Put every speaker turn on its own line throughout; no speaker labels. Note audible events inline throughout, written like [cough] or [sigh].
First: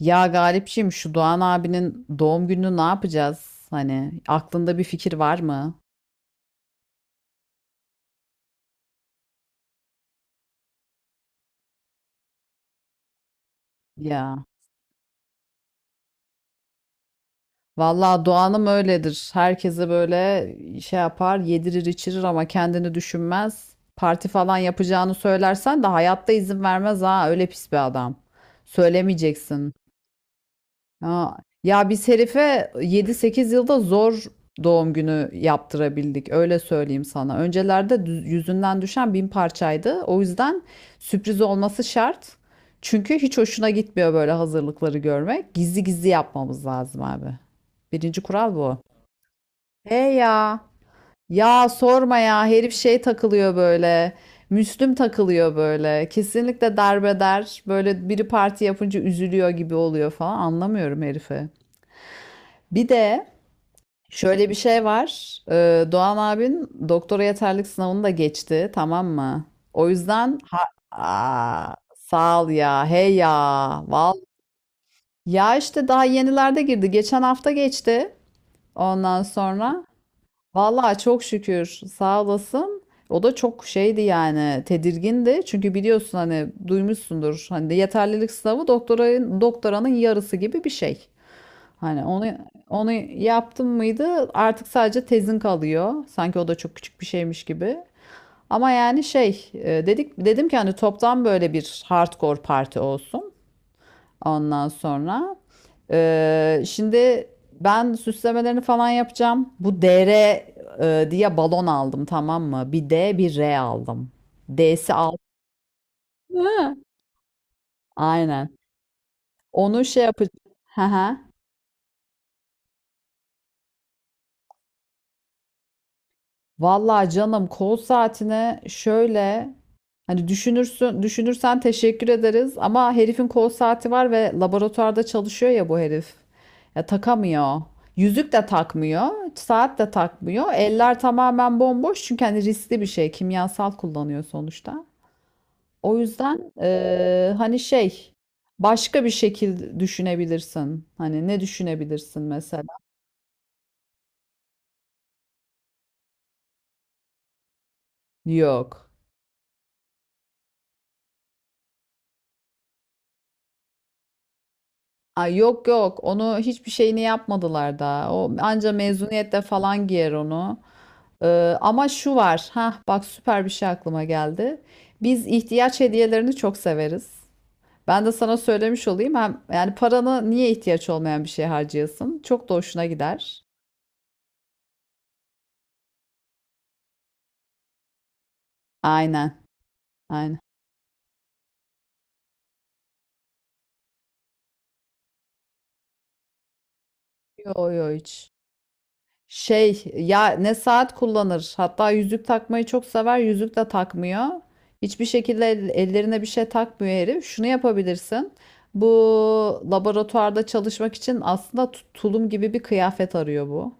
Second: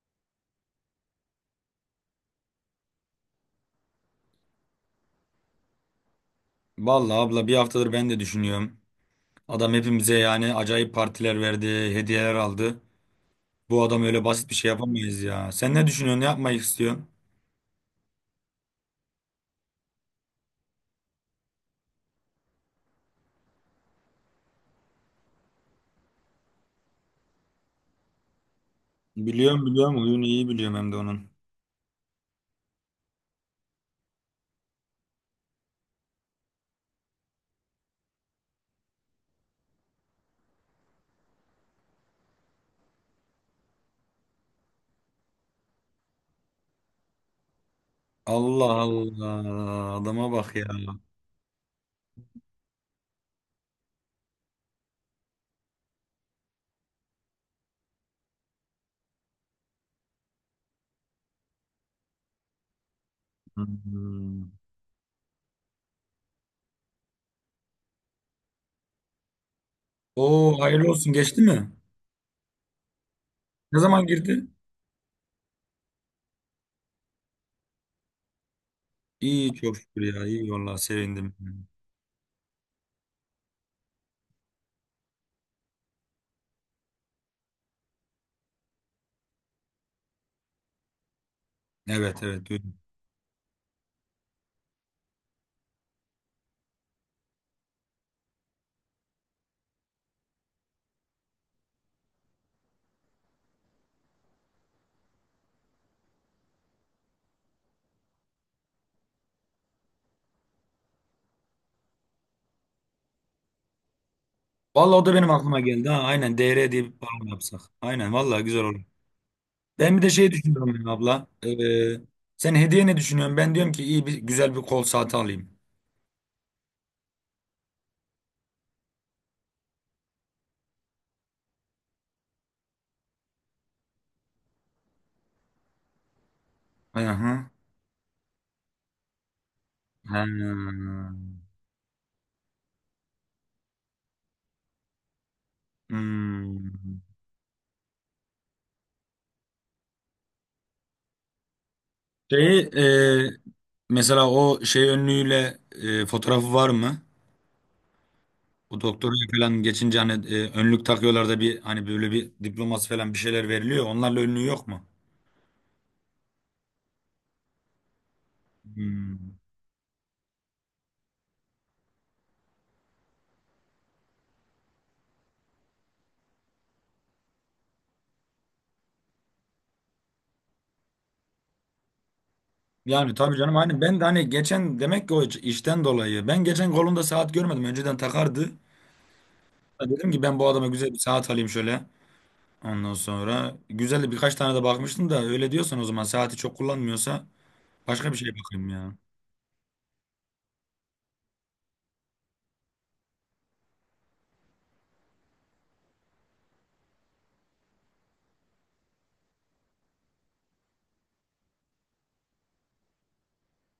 Ya Galipciğim şu Doğan abinin doğum gününü ne yapacağız? Hani aklında bir fikir var mı?
Vallahi abla bir haftadır ben de düşünüyorum. Adam hepimize yani acayip partiler verdi, hediyeler aldı. Bu adam öyle
Ya.
basit bir şey yapamayız ya. Sen ne düşünüyorsun, ne yapmayı istiyorsun?
Vallahi Doğan'ım öyledir. Herkese böyle şey yapar, yedirir içirir ama kendini düşünmez. Parti falan yapacağını söylersen de hayatta izin vermez ha. Öyle pis bir adam.
Biliyorum
Söylemeyeceksin.
biliyorum, huyunu iyi biliyorum hem de onun.
Ha, ya biz herife yedi sekiz yılda zor doğum günü yaptırabildik. Öyle söyleyeyim sana. Öncelerde yüzünden düşen bin parçaydı. O yüzden sürpriz olması şart. Çünkü hiç hoşuna gitmiyor böyle hazırlıkları görmek. Gizli gizli yapmamız lazım abi. Birinci kural
Allah
bu. He
Allah, adama bak
ya.
ya.
Ya sorma ya. Herif şey takılıyor böyle. Müslüm takılıyor böyle. Kesinlikle darbeder. Böyle biri parti yapınca üzülüyor gibi oluyor falan. Anlamıyorum herifi. Bir de
Hmm.
şöyle bir şey var. Doğan abin doktora yeterlik sınavını da geçti, tamam mı? O yüzden ha.
Oo, hayırlı olsun, geçti mi?
Aa, sağ ol ya, hey ya,
Ne zaman
val.
girdi?
Ya işte daha yenilerde girdi. Geçen hafta geçti. Ondan
İyi çok
sonra
şükür ya, iyi vallahi
vallahi çok
sevindim.
şükür sağ olasın. O da çok şeydi yani tedirgindi. Çünkü biliyorsun hani duymuşsundur. Hani de yeterlilik sınavı doktorayın doktoranın yarısı gibi bir şey. Hani
Evet
onu
evet duydum.
onu yaptın mıydı artık sadece tezin kalıyor. Sanki o da çok küçük bir şeymiş gibi. Ama yani şey dedim ki hani toptan böyle bir hardcore parti olsun. Ondan sonra şimdi ben süslemelerini falan yapacağım. Bu DR diye balon aldım tamam mı? Bir D bir R aldım. D'si
Vallahi o da
altı.
benim aklıma geldi ha. Aynen DR diye bir program yapsak. Aynen vallahi
Aynen.
güzel olur.
Onu
Ben bir
şey
de şey
yapacağım.
düşünüyorum ya abla.
[laughs]
Sen hediye ne düşünüyorsun? Ben diyorum ki iyi bir güzel bir kol saati alayım.
Vallahi canım kol saatine şöyle hani düşünürsün düşünürsen teşekkür ederiz ama herifin kol saati var ve laboratuvarda çalışıyor ya bu herif. Ya
Hı.
takamıyor. Yüzük de takmıyor, saat de
Ha.
takmıyor. Eller tamamen bomboş çünkü hani riskli bir şey, kimyasal kullanıyor sonuçta. O yüzden
Hmm.
hani şey başka bir şekil düşünebilirsin. Hani ne düşünebilirsin mesela?
Şeyi, mesela o şey önlüğüyle fotoğrafı var mı? O
Yok.
doktora falan geçince hani önlük takıyorlar da bir hani böyle bir diploması falan bir şeyler veriliyor. Onlarla önlüğü yok mu?
Ay yok yok onu hiçbir şeyini yapmadılar da o anca
Hmm.
mezuniyette falan giyer onu. Ama şu var ha bak süper bir şey aklıma geldi, biz ihtiyaç hediyelerini çok severiz, ben de sana söylemiş olayım hem yani paranı niye ihtiyaç olmayan bir şeye harcayasın çok da hoşuna
Yani tabii
gider.
canım hani ben de hani geçen demek ki o işten dolayı ben geçen kolunda saat görmedim. Önceden takardı.
Aynen.
Dedim ki ben
Aynen.
bu adama güzel bir saat alayım şöyle. Ondan sonra güzel de birkaç tane de bakmıştım da öyle diyorsan o zaman saati çok kullanmıyorsa
Yo yo
başka bir şeye
hiç.
bakayım ya.
Şey ya ne saat kullanır. Hatta yüzük takmayı çok sever. Yüzük de takmıyor. Hiçbir şekilde ellerine bir şey takmıyor herif. Şunu yapabilirsin. Bu laboratuvarda çalışmak için aslında tulum gibi bir kıyafet arıyor bu.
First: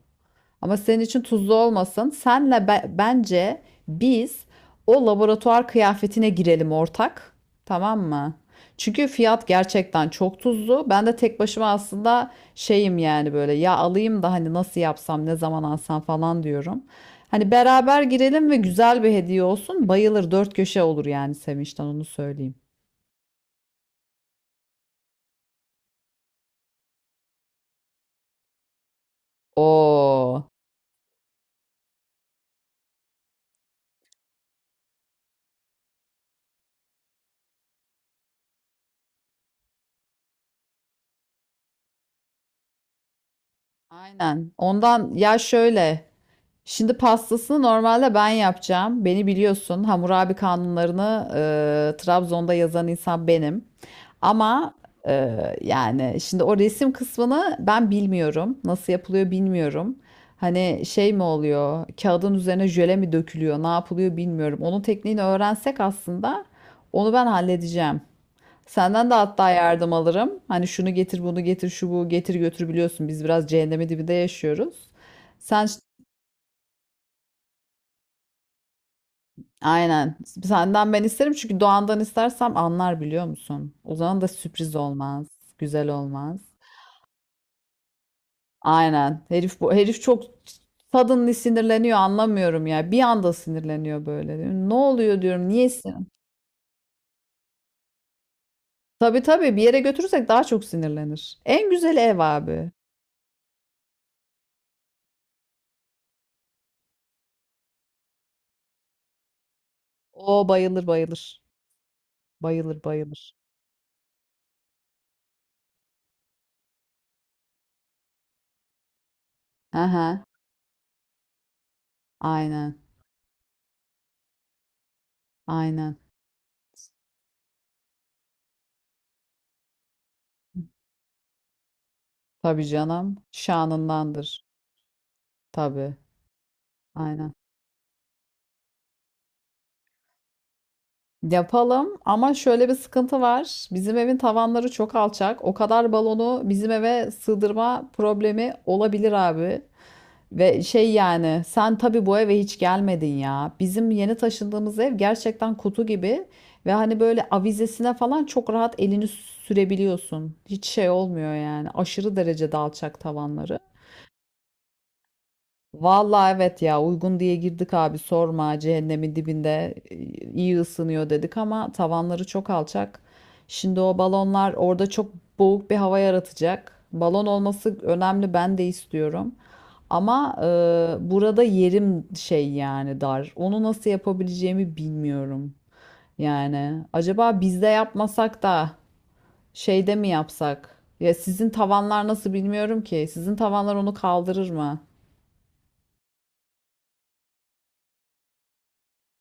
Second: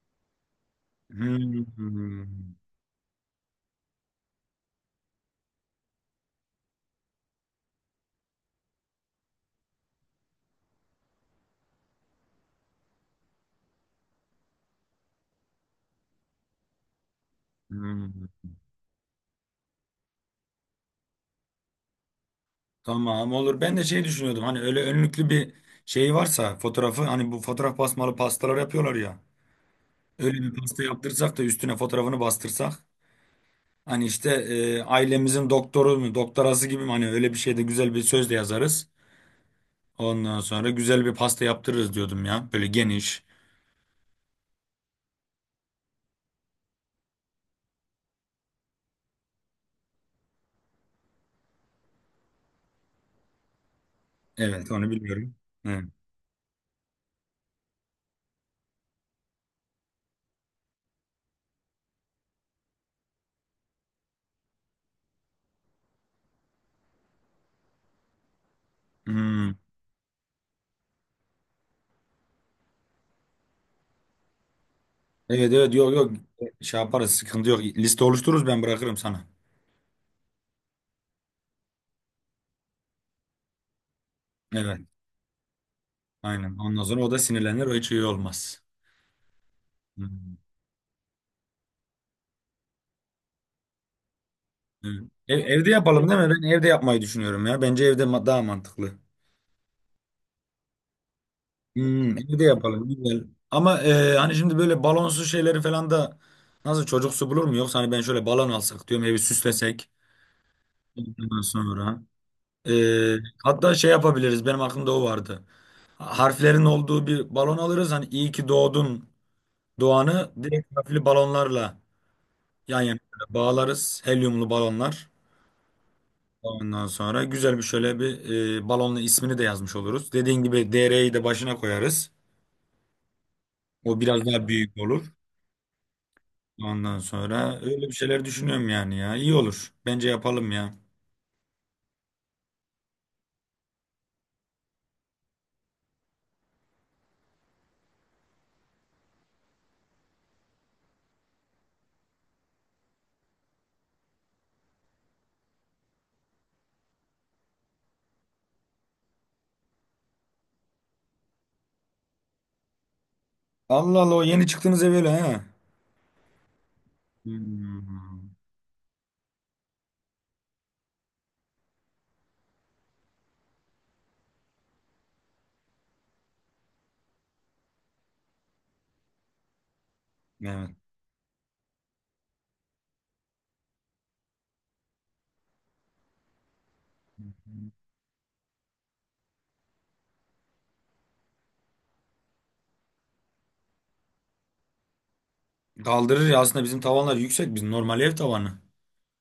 Ama senin için tuzlu
Hmm,
olmasın.
hmm,
Senle bence biz o laboratuvar kıyafetine girelim ortak. Tamam mı? Çünkü fiyat gerçekten çok tuzlu. Ben de tek başıma aslında şeyim yani böyle ya alayım da hani nasıl yapsam ne zaman alsam falan diyorum. Hani beraber
hmm.
girelim ve güzel bir hediye olsun. Bayılır dört köşe olur yani Sevinç'ten onu söyleyeyim.
Tamam olur. Ben de şey düşünüyordum hani öyle önlüklü bir şey varsa fotoğrafı hani bu fotoğraf basmalı pastalar yapıyorlar ya.
Oo.
Öyle bir pasta yaptırsak da üstüne fotoğrafını bastırsak. Hani işte ailemizin doktoru mu doktorası gibi mi hani öyle bir şeyde güzel bir söz de yazarız. Ondan sonra güzel bir pasta yaptırırız diyordum ya. Böyle geniş.
Aynen. Ondan ya şöyle. Şimdi pastasını normalde ben yapacağım. Beni biliyorsun. Hammurabi kanunlarını Trabzon'da yazan insan benim.
Evet
Ama
onu
e,
biliyorum. Evet.
yani şimdi o resim kısmını ben bilmiyorum. Nasıl yapılıyor bilmiyorum. Hani şey mi oluyor? Kağıdın üzerine jöle mi dökülüyor? Ne yapılıyor bilmiyorum. Onun tekniğini öğrensek aslında onu ben halledeceğim. Senden de hatta
Hmm.
yardım alırım. Hani şunu getir, bunu getir, şu bu getir götür biliyorsun. Biz biraz cehennemin dibinde yaşıyoruz.
Evet
Sen.
evet yok yok şey yaparız sıkıntı yok. Liste oluştururuz ben bırakırım sana.
Aynen. Senden ben isterim çünkü Doğan'dan istersem anlar biliyor musun? O zaman da sürpriz
Evet
olmaz. Güzel olmaz.
aynen ondan sonra o da sinirlenir o hiç iyi olmaz.
Aynen. Bu herif çok
Hmm.
suddenly sinirleniyor anlamıyorum ya. Bir anda sinirleniyor böyle. Ne
Evet.
oluyor diyorum. Niye
Evde
sinir?
yapalım değil mi? Ben evde yapmayı düşünüyorum ya. Bence evde daha mantıklı.
Tabii tabii bir yere götürürsek daha çok sinirlenir. En güzeli ev
Evde
abi.
yapalım güzel. Ama hani şimdi böyle balonsuz şeyleri falan da nasıl çocuksu bulur mu? Yoksa hani ben şöyle balon alsak diyorum evi süslesek.
O bayılır bayılır.
Ondan sonra. E,
Bayılır bayılır.
Hatta şey yapabiliriz benim aklımda o vardı. Harflerin olduğu bir balon alırız. Hani iyi ki doğdun
Aha.
doğanı direkt harfli balonlarla
Aynen.
yan yana böyle bağlarız. Helyumlu balonlar.
Aynen.
Ondan sonra güzel bir şöyle bir balonla ismini de yazmış oluruz. Dediğin gibi DR'yi de başına koyarız.
Tabii canım.
O biraz
Şanındandır.
daha büyük olur.
Tabii.
Ondan
Aynen.
sonra öyle bir şeyler düşünüyorum yani ya. İyi olur. Bence yapalım ya.
Yapalım ama şöyle bir sıkıntı var. Bizim evin tavanları çok alçak. O kadar balonu bizim eve sığdırma problemi olabilir abi. Ve şey yani sen tabii bu eve hiç gelmedin ya. Bizim yeni taşındığımız ev gerçekten kutu gibi ve hani böyle avizesine falan çok rahat elini sürebiliyorsun. Hiç şey olmuyor yani. Aşırı derecede alçak tavanları.
Allah Allah, o yeni çıktığınız ev öyle ha.
Vallahi evet ya uygun diye girdik abi
Hmm,
sorma cehennemin dibinde, iyi ısınıyor dedik ama tavanları çok alçak. Şimdi o balonlar orada çok boğuk bir hava yaratacak. Balon olması önemli ben de istiyorum. Ama
evet.
burada yerim şey yani dar. Onu nasıl yapabileceğimi bilmiyorum. Yani acaba bizde yapmasak da şeyde mi yapsak? Ya sizin tavanlar nasıl bilmiyorum ki. Sizin tavanlar onu kaldırır mı?
Kaldırır ya, aslında bizim tavanlar yüksek. Bizim normal ev tavanı.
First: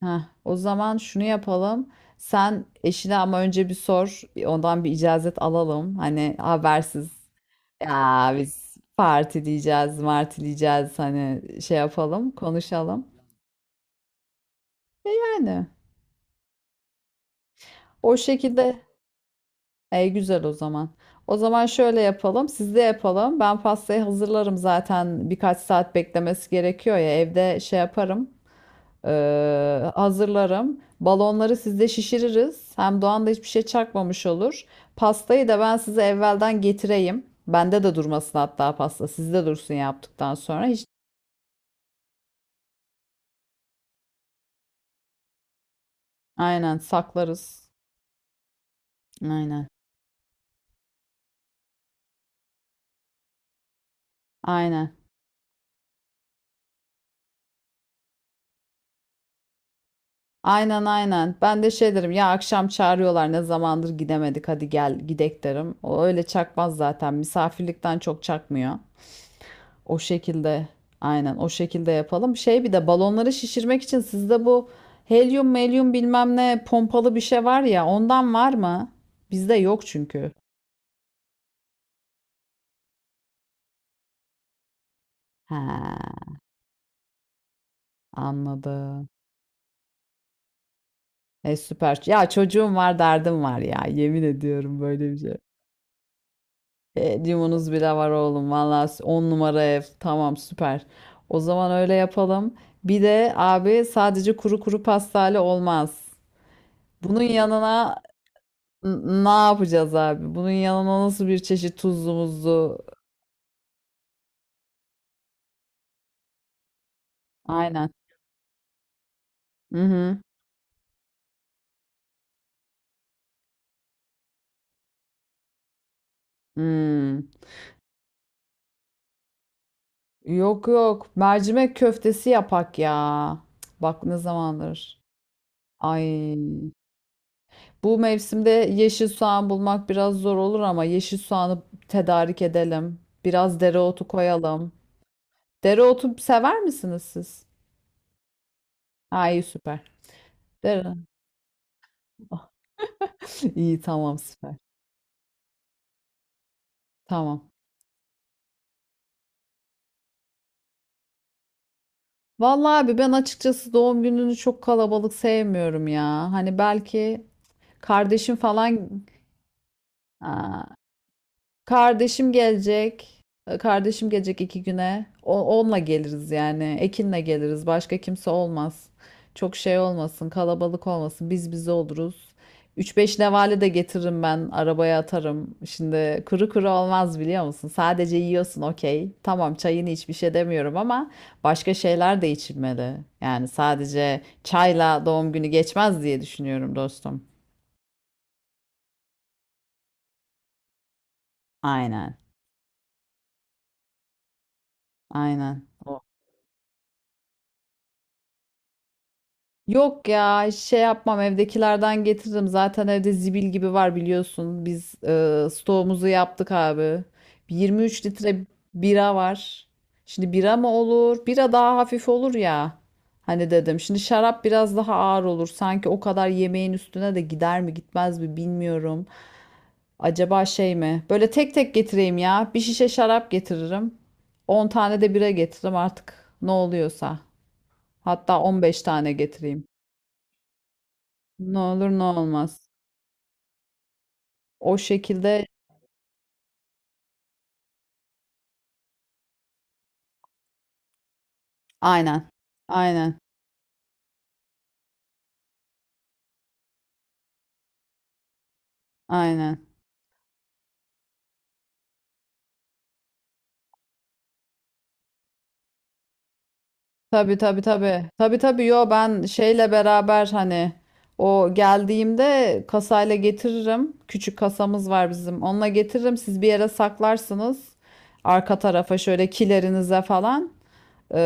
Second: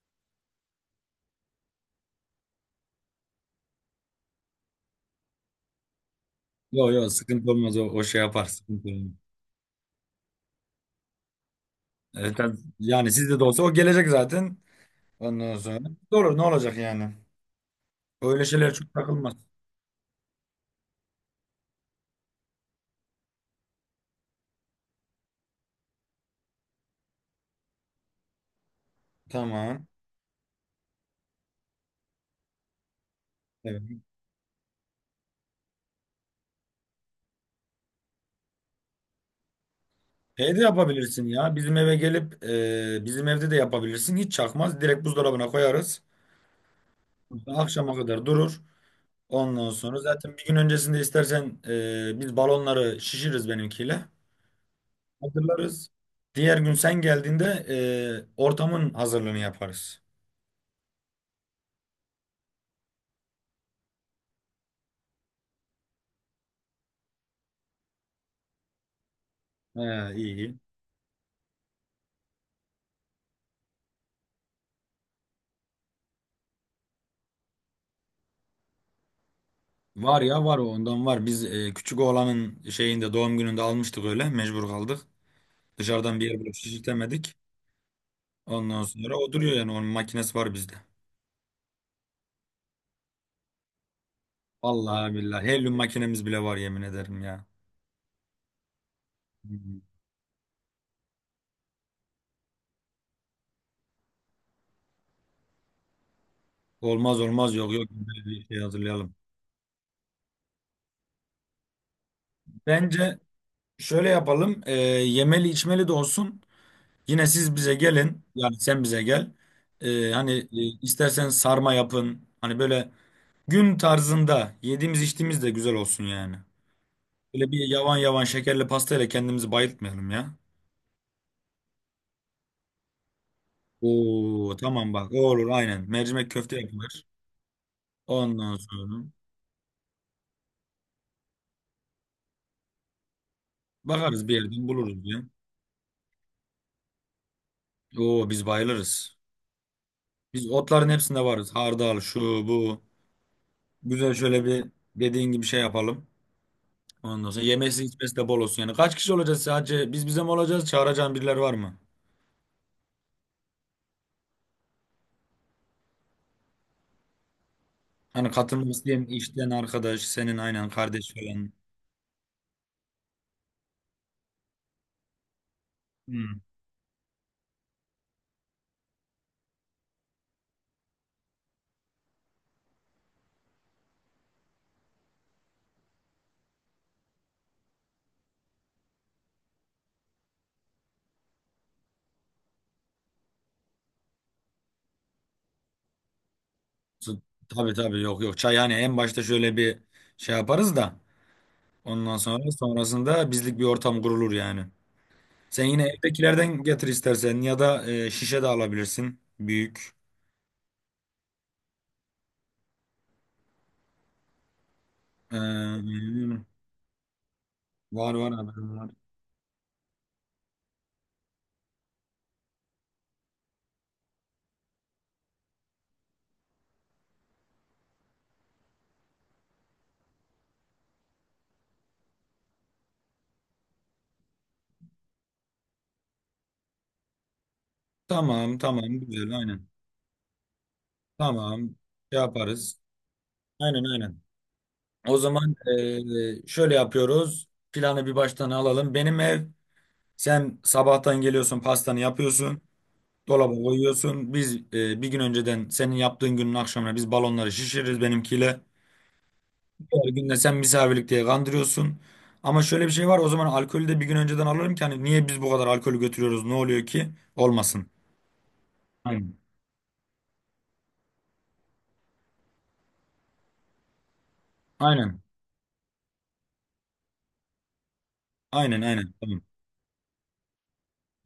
Heh, o zaman şunu yapalım. Sen eşine ama önce bir sor. Ondan bir icazet alalım. Hani
Yok
habersiz.
yok sıkıntı olmaz o, o şey
Ya
yapar
biz
sıkıntı olmaz.
parti diyeceğiz, marti diyeceğiz. Hani şey yapalım,
Evet, tabii.
konuşalım.
Yani sizde de olsa o gelecek zaten. Ondan
Yani
sonra olur ne olacak yani.
o
Öyle şeyler
şekilde.
çok takılmaz.
Güzel o zaman. O zaman şöyle yapalım. Siz de yapalım. Ben pastayı hazırlarım zaten. Birkaç saat beklemesi gerekiyor ya. Evde şey yaparım.
Tamam.
Hazırlarım. Balonları sizde şişiririz. Hem Doğan da hiçbir şey
Evet.
çakmamış olur. Pastayı da ben size evvelden getireyim. Bende de durmasın hatta pasta. Sizde dursun yaptıktan
Şey de
sonra. Hiç...
yapabilirsin ya bizim eve gelip bizim evde de yapabilirsin hiç çakmaz direkt buzdolabına koyarız.
Aynen saklarız.
Akşama kadar durur.
Aynen.
Ondan sonra zaten bir gün öncesinde istersen biz balonları şişiririz benimkiyle.
Aynen.
Hazırlarız. Diğer gün sen geldiğinde ortamın hazırlığını yaparız.
Aynen aynen. Ben de şey derim ya akşam çağırıyorlar ne zamandır gidemedik hadi gel gidek derim. O öyle çakmaz zaten misafirlikten çok çakmıyor.
He,
O
iyi.
şekilde aynen o şekilde yapalım. Şey bir de balonları şişirmek için sizde bu helyum melyum bilmem ne pompalı bir şey var ya ondan var mı? Bizde yok
Var
çünkü.
ya var, o ondan var. Biz küçük oğlanın şeyinde doğum gününde almıştık öyle mecbur kaldık. Dışarıdan
Ha,
bir yer bulup şişirtemedik. Ondan
anladım.
sonra o duruyor yani onun makinesi var bizde.
E süper. Ya çocuğum var derdim var ya yemin ediyorum böyle
Vallahi
bir şey.
billahi helyum makinemiz bile var yemin ederim ya.
Helyumunuz bile var oğlum valla 10
Hı.
numara ev
Hı.
tamam süper. O zaman öyle yapalım. Bir de abi sadece kuru kuru pastayla olmaz.
Olmaz
Bunun
olmaz yok yok
yanına
böyle bir şey hazırlayalım.
Ne yapacağız abi? Bunun yanına nasıl bir çeşit tuzlu muzlu?
Bence şöyle yapalım yemeli içmeli de olsun. Yine siz bize
Aynen.
gelin yani sen bize gel.
Hı hı.
Hani istersen sarma yapın. Hani böyle gün tarzında yediğimiz içtiğimiz de güzel olsun yani.
Hmm.
Böyle bir yavan yavan şekerli pastayla kendimizi bayıltmayalım ya.
Yok yok. Mercimek köftesi yapak ya. Cık, bak ne
Oo, tamam
zamandır.
bak o olur aynen. Mercimek
Ay.
köfte yapılır.
Bu mevsimde
Ondan sonra
yeşil soğan bulmak biraz zor olur ama yeşil soğanı tedarik edelim. Biraz dereotu
bakarız bir yerden
koyalım.
buluruz ya.
Dereotu sever misiniz siz?
Oo, biz bayılırız.
Ay süper.
Biz otların
Dere.
hepsinde varız. Hardal şu bu.
[laughs] İyi
Güzel
tamam
şöyle
süper.
bir dediğin gibi şey yapalım. Ondan sonra
Tamam.
yemesi içmesi de bol olsun. Yani kaç kişi olacağız sadece? Biz bize mi olacağız? Çağıracağın birileri var mı?
Vallahi abi ben açıkçası doğum gününü çok kalabalık sevmiyorum ya. Hani belki
Hani
kardeşim
katılmak
falan.
isteyen işten arkadaş, senin
Aa,
aynen kardeş falan.
kardeşim gelecek. Kardeşim gelecek iki güne. Onunla geliriz
Hmm.
yani. Ekin'le geliriz. Başka kimse olmaz. Çok şey olmasın, kalabalık olmasın. Biz bize oluruz. Üç beş nevale de getiririm ben. Arabaya atarım. Şimdi kuru kuru olmaz biliyor musun? Sadece yiyorsun okey. Tamam çayını iç bir şey demiyorum ama başka şeyler de içilmeli. Yani sadece çayla doğum günü geçmez diye düşünüyorum dostum.
Tabii tabii yok yok. Çay hani en başta şöyle bir şey yaparız da.
Aynen.
Ondan sonra sonrasında bizlik bir ortam kurulur yani. Sen
Aynen.
yine evdekilerden getir istersen ya da şişe de alabilirsin. Büyük.
Yok ya şey yapmam evdekilerden getiririm. Zaten evde zibil gibi var biliyorsun. Biz stoğumuzu
Ee,
yaptık abi. 23
Var var
litre
haberim var.
bira var. Şimdi bira mı olur? Bira daha hafif olur ya. Hani dedim. Şimdi şarap biraz daha ağır olur. Sanki o kadar yemeğin üstüne de gider mi gitmez mi bilmiyorum. Acaba şey mi? Böyle tek tek getireyim ya. Bir şişe şarap getiririm, 10 tane de bira getiririm artık. Ne oluyorsa. Hatta
Tamam
15
tamam
tane
güzel
getireyim.
aynen.
Ne
Tamam
olur ne
şey
olmaz.
yaparız. Aynen aynen.
O
O
şekilde
zaman şöyle yapıyoruz. Planı bir baştan alalım. Benim ev Sen sabahtan geliyorsun pastanı
aynen.
yapıyorsun.
Aynen.
Dolaba koyuyorsun. Biz bir gün önceden senin yaptığın günün akşamına biz balonları şişiririz benimkiyle.
Aynen.
Her gün de sen misafirlik diye kandırıyorsun. Ama şöyle bir şey var, o zaman alkolü de bir gün önceden alırım ki hani niye biz bu kadar alkolü götürüyoruz ne oluyor ki?
Tabii tabii
Olmasın.
tabii. Tabii tabii yo ben
Aynen.
şeyle beraber hani o geldiğimde kasayla getiririm. Küçük kasamız var
Aynen.
bizim. Onunla getiririm. Siz bir yere saklarsınız. Arka
Aynen
tarafa
aynen.
şöyle
Tamam.
kilerinize falan.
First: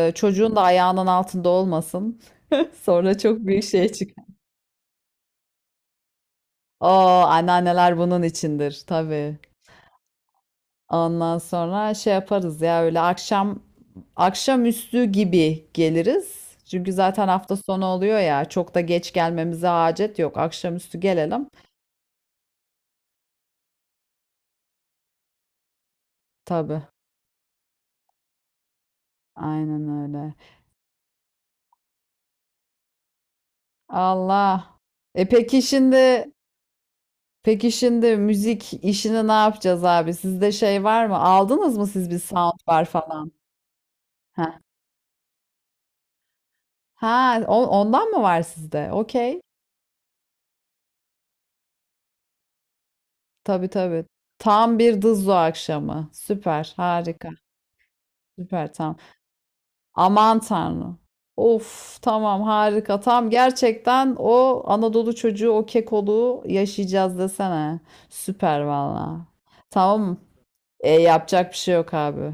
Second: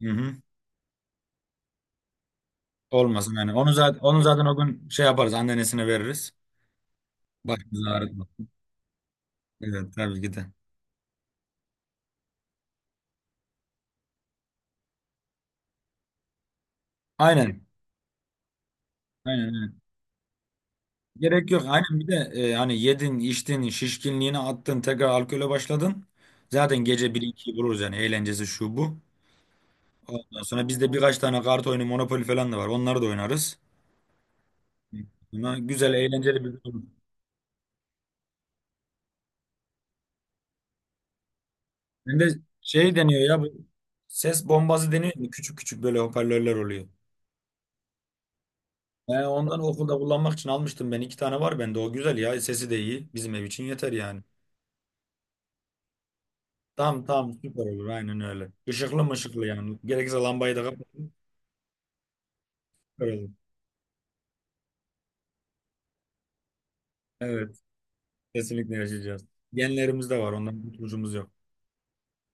Hı hı.
Çocuğun da ayağının altında olmasın. [laughs] Sonra
Olmasın
çok
yani.
büyük
Onu
şey
zaten, onu
çıkar.
zaten o gün şey yaparız anneannesine veririz.
Oo
Başımızı
anneanneler bunun
ağrıtma.
içindir tabii.
Evet tabii ki de.
Ondan sonra şey yaparız ya öyle akşam akşamüstü gibi geliriz. Çünkü zaten hafta
Aynen.
sonu oluyor ya. Çok da geç
Aynen.
gelmemize
Aynen.
hacet yok. Akşamüstü gelelim.
Gerek yok. Aynen bir de hani yedin, içtin, şişkinliğini attın, tekrar alkole başladın. Zaten
Tabii.
gece 1-2'yi buluruz yani eğlencesi şu bu.
Aynen öyle.
Ondan sonra bizde birkaç tane kart oyunu, Monopoly falan da var. Onları da oynarız.
Allah. E
Buna
peki
güzel,
şimdi
eğlenceli bir gün olur.
peki şimdi müzik işini ne yapacağız abi? Sizde şey var mı? Aldınız mı siz bir
Hem de
soundbar
şey deniyor
falan?
ya bu ses
Ha.
bombası deniyor. Mu Küçük küçük böyle hoparlörler oluyor.
Ha, ondan mı var sizde?
Yani
Okey.
ondan okulda kullanmak için almıştım ben. 2 tane var bende. O güzel ya. Sesi de iyi. Bizim ev için
Tabii
yeter
tabii.
yani.
Tam bir dızlo akşamı. Süper,
Tam
harika.
tam süper olur. Aynen öyle.
Süper, tamam.
Işıklı mı ışıklı yani. Gerekirse
Aman
lambayı da
tanrım.
kapatın.
Of tamam harika.
Süper olur.
Tam gerçekten o Anadolu çocuğu o kekoluğu yaşayacağız
Evet.
desene. Süper
Kesinlikle yaşayacağız.
valla.
Genlerimiz
Tamam.
de var. Ondan kurtuluşumuz yok.
Yapacak bir şey yok abi.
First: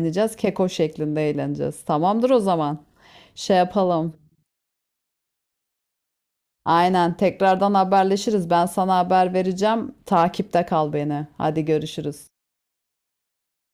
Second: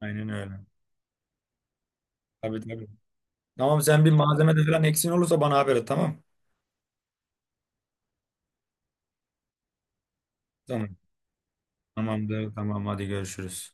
Aynen öyle.
Keko şeklinde eğleneceğiz. Tamamdır o
Tabii
zaman.
tabii.
Şey
Tamam sen bir
yapalım.
malzemede falan eksin olursa bana haber et tamam.
Aynen tekrardan haberleşiriz. Ben sana haber vereceğim. Takipte kal
Tamam.
beni. Hadi görüşürüz.
Tamamdır. Tamam hadi görüşürüz.